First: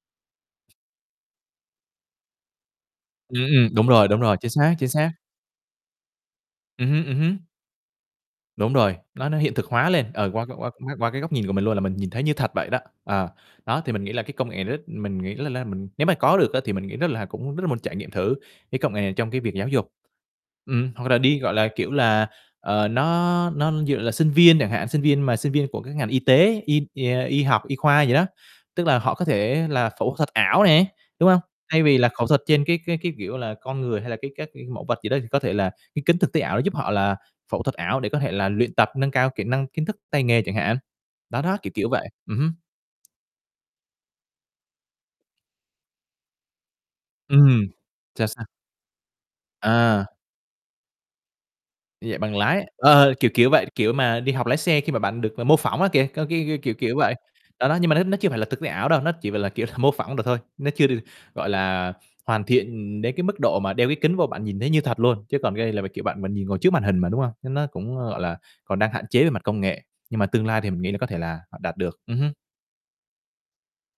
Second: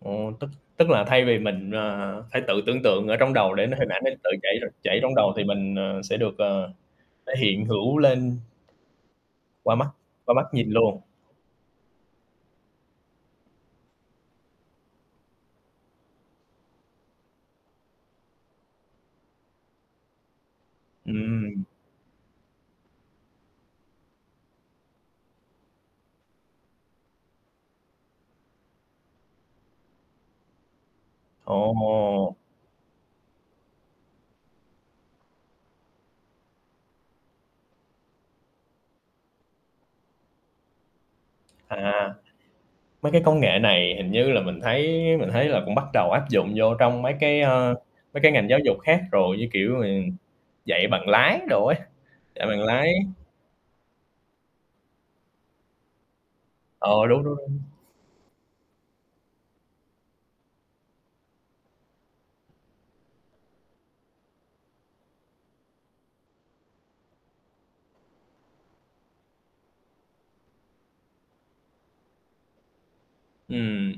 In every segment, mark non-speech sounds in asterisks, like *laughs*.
Ồ, tức tức là thay vì mình, à, phải tự tưởng tượng ở trong Ừm, đầu để n ừm. Đúng hình ảnh rồi, nó đúng tự rồi. Chính chảy r xác, chính chảy xác. trong đầu thì mình, ờ, sẽ được, ờ, Ừm hứm, ừm thể hứm. hiện hữu lên Đúng rồi. Nó nó hiện thực qua mắt hóa lên, ờ, qua mắt qua qua nhìn luôn. qua cái góc nhìn của mình luôn, là mình nhìn thấy như thật vậy đó. Ờ. Đó, thì mình nghĩ là cái công nghệ nó rất mình nghĩ là là mình nếu mà có được á, thì mình nghĩ rất là cũng rất là muốn trải nghiệm thử cái công nghệ này trong cái việc giáo dục. Ừm, hoặc là đi, gọi Ừm. là, kiểu, là, ờ, nó nó dựa là sinh viên chẳng hạn, sinh viên mà sinh viên của các ngành y tế, y, à, y học, y khoa gì đó. Tức là họ có thể là phẫu thuật ảo nè, đúng hông? Thay vì là khẩu Ồ! thuật trên cái cái cái, kiểu là, con người hay là cấy các mẫu vật gì đó, thì có thể là cái kính thực tế ảo nó giúp họ là phẫu thuật ảo để có thể là luyện tập, nâng cao kỹ năng, kiến thức, tay nghề chẳng hạn. Đó đó, kiểu kiểu vậy. À. Ừm hứm. Mấy cái công nghệ này hình như là mình thấy mình thấy là cũng bắt đầu áp dụng vô trong mấy cái, Ừm. a, mấy Sao cái sao? ngành giáo dục khác rồi, như kiểu, À. ừm, dạy bằng lái đồ ấy, Dạy bằng dạy bằng lái. lái. Ờ! Kiểu kiểu vậy, kiểu mà, đi học lái xe khi mà bạn được, à, mô phỏng á, kìa cái cái kiểu kiểu Ờ, vậy. đúng, đúng, đúng. Đó, đó, nhưng mà nó nó chưa phải là thực tế ảo đâu, nó chỉ, gọi là, kiểu, mô phỏng được thôi, nó chưa được, gọi là, hoàn thiện đến cái mức độ mà đeo cái kính vô bạn nhìn thấy như thật luôn, chứ còn cái này là, kiểu, bạn mà ngồi trước màn hình mà, đúng hông? Nên nó cũng, ơ, gọi là, còn đang hạn chế về mặt công nghệ, nhưng mà tương lai thì mình nghĩ là có thể là họ đạt được. Ừm hưm. Ừm.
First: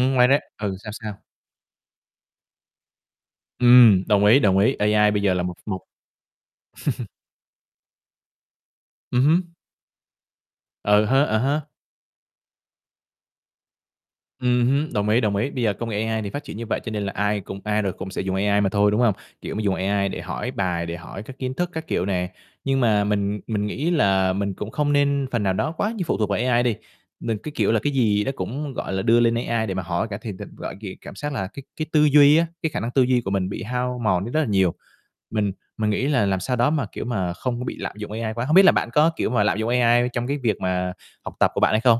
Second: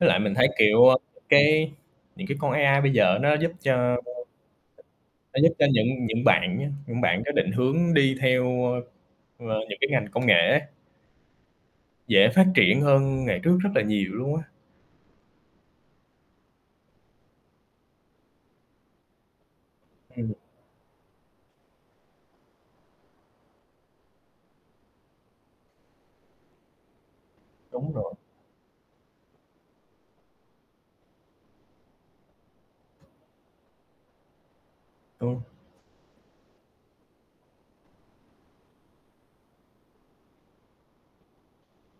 Với lại ngoài mình ra thấy, ừ, kiểu, sao, sao? cái những cái con AI bây giờ nó giúp cho Ừm! Đồng ý, đồng ý. AI bây giờ nó là giúp một cho một những những bạn nhá, những *laughs* bạn có định hướng đi theo, Ừm ơ, hứm. ờ, những cái ngành công nghệ ấy Ờ hớ, ờ há. dễ phát triển hơn ngày trước rất là nhiều luôn á. Ừm hứm. Đồng ý, đồng ý. Bây giờ công nghệ AI thì phát triển như vậy cho nên là ai cũng ai rồi cũng sẽ dùng AI mà thôi, đúng hông? Kiểu mà, dùng AI để Ừm. hỏi bài, để hỏi các kiến thức các kiểu nè. Nhưng mà mình mình nghĩ là mình cũng không nên phần nào đó quá như phụ thuộc vào AI đi. Đừng, cái kiểu là, cái Đúng rồi. gì đó cũng, gọi là, đưa lên AI để mà hỏi cả thì n thật gọi gh cảm xác là cái cái tư duy á, cái khả năng tư duy của mình bị hao mòn đi rất là nhiều. Mình *unintelligible* mình nghĩ là làm sao đó mà, kiểu mà, không có bị lạm dụng AI quá. Hông biết là bạn có, kiểu mà, lạm dụng AI trong cái việc mà học tập của bạn hay không?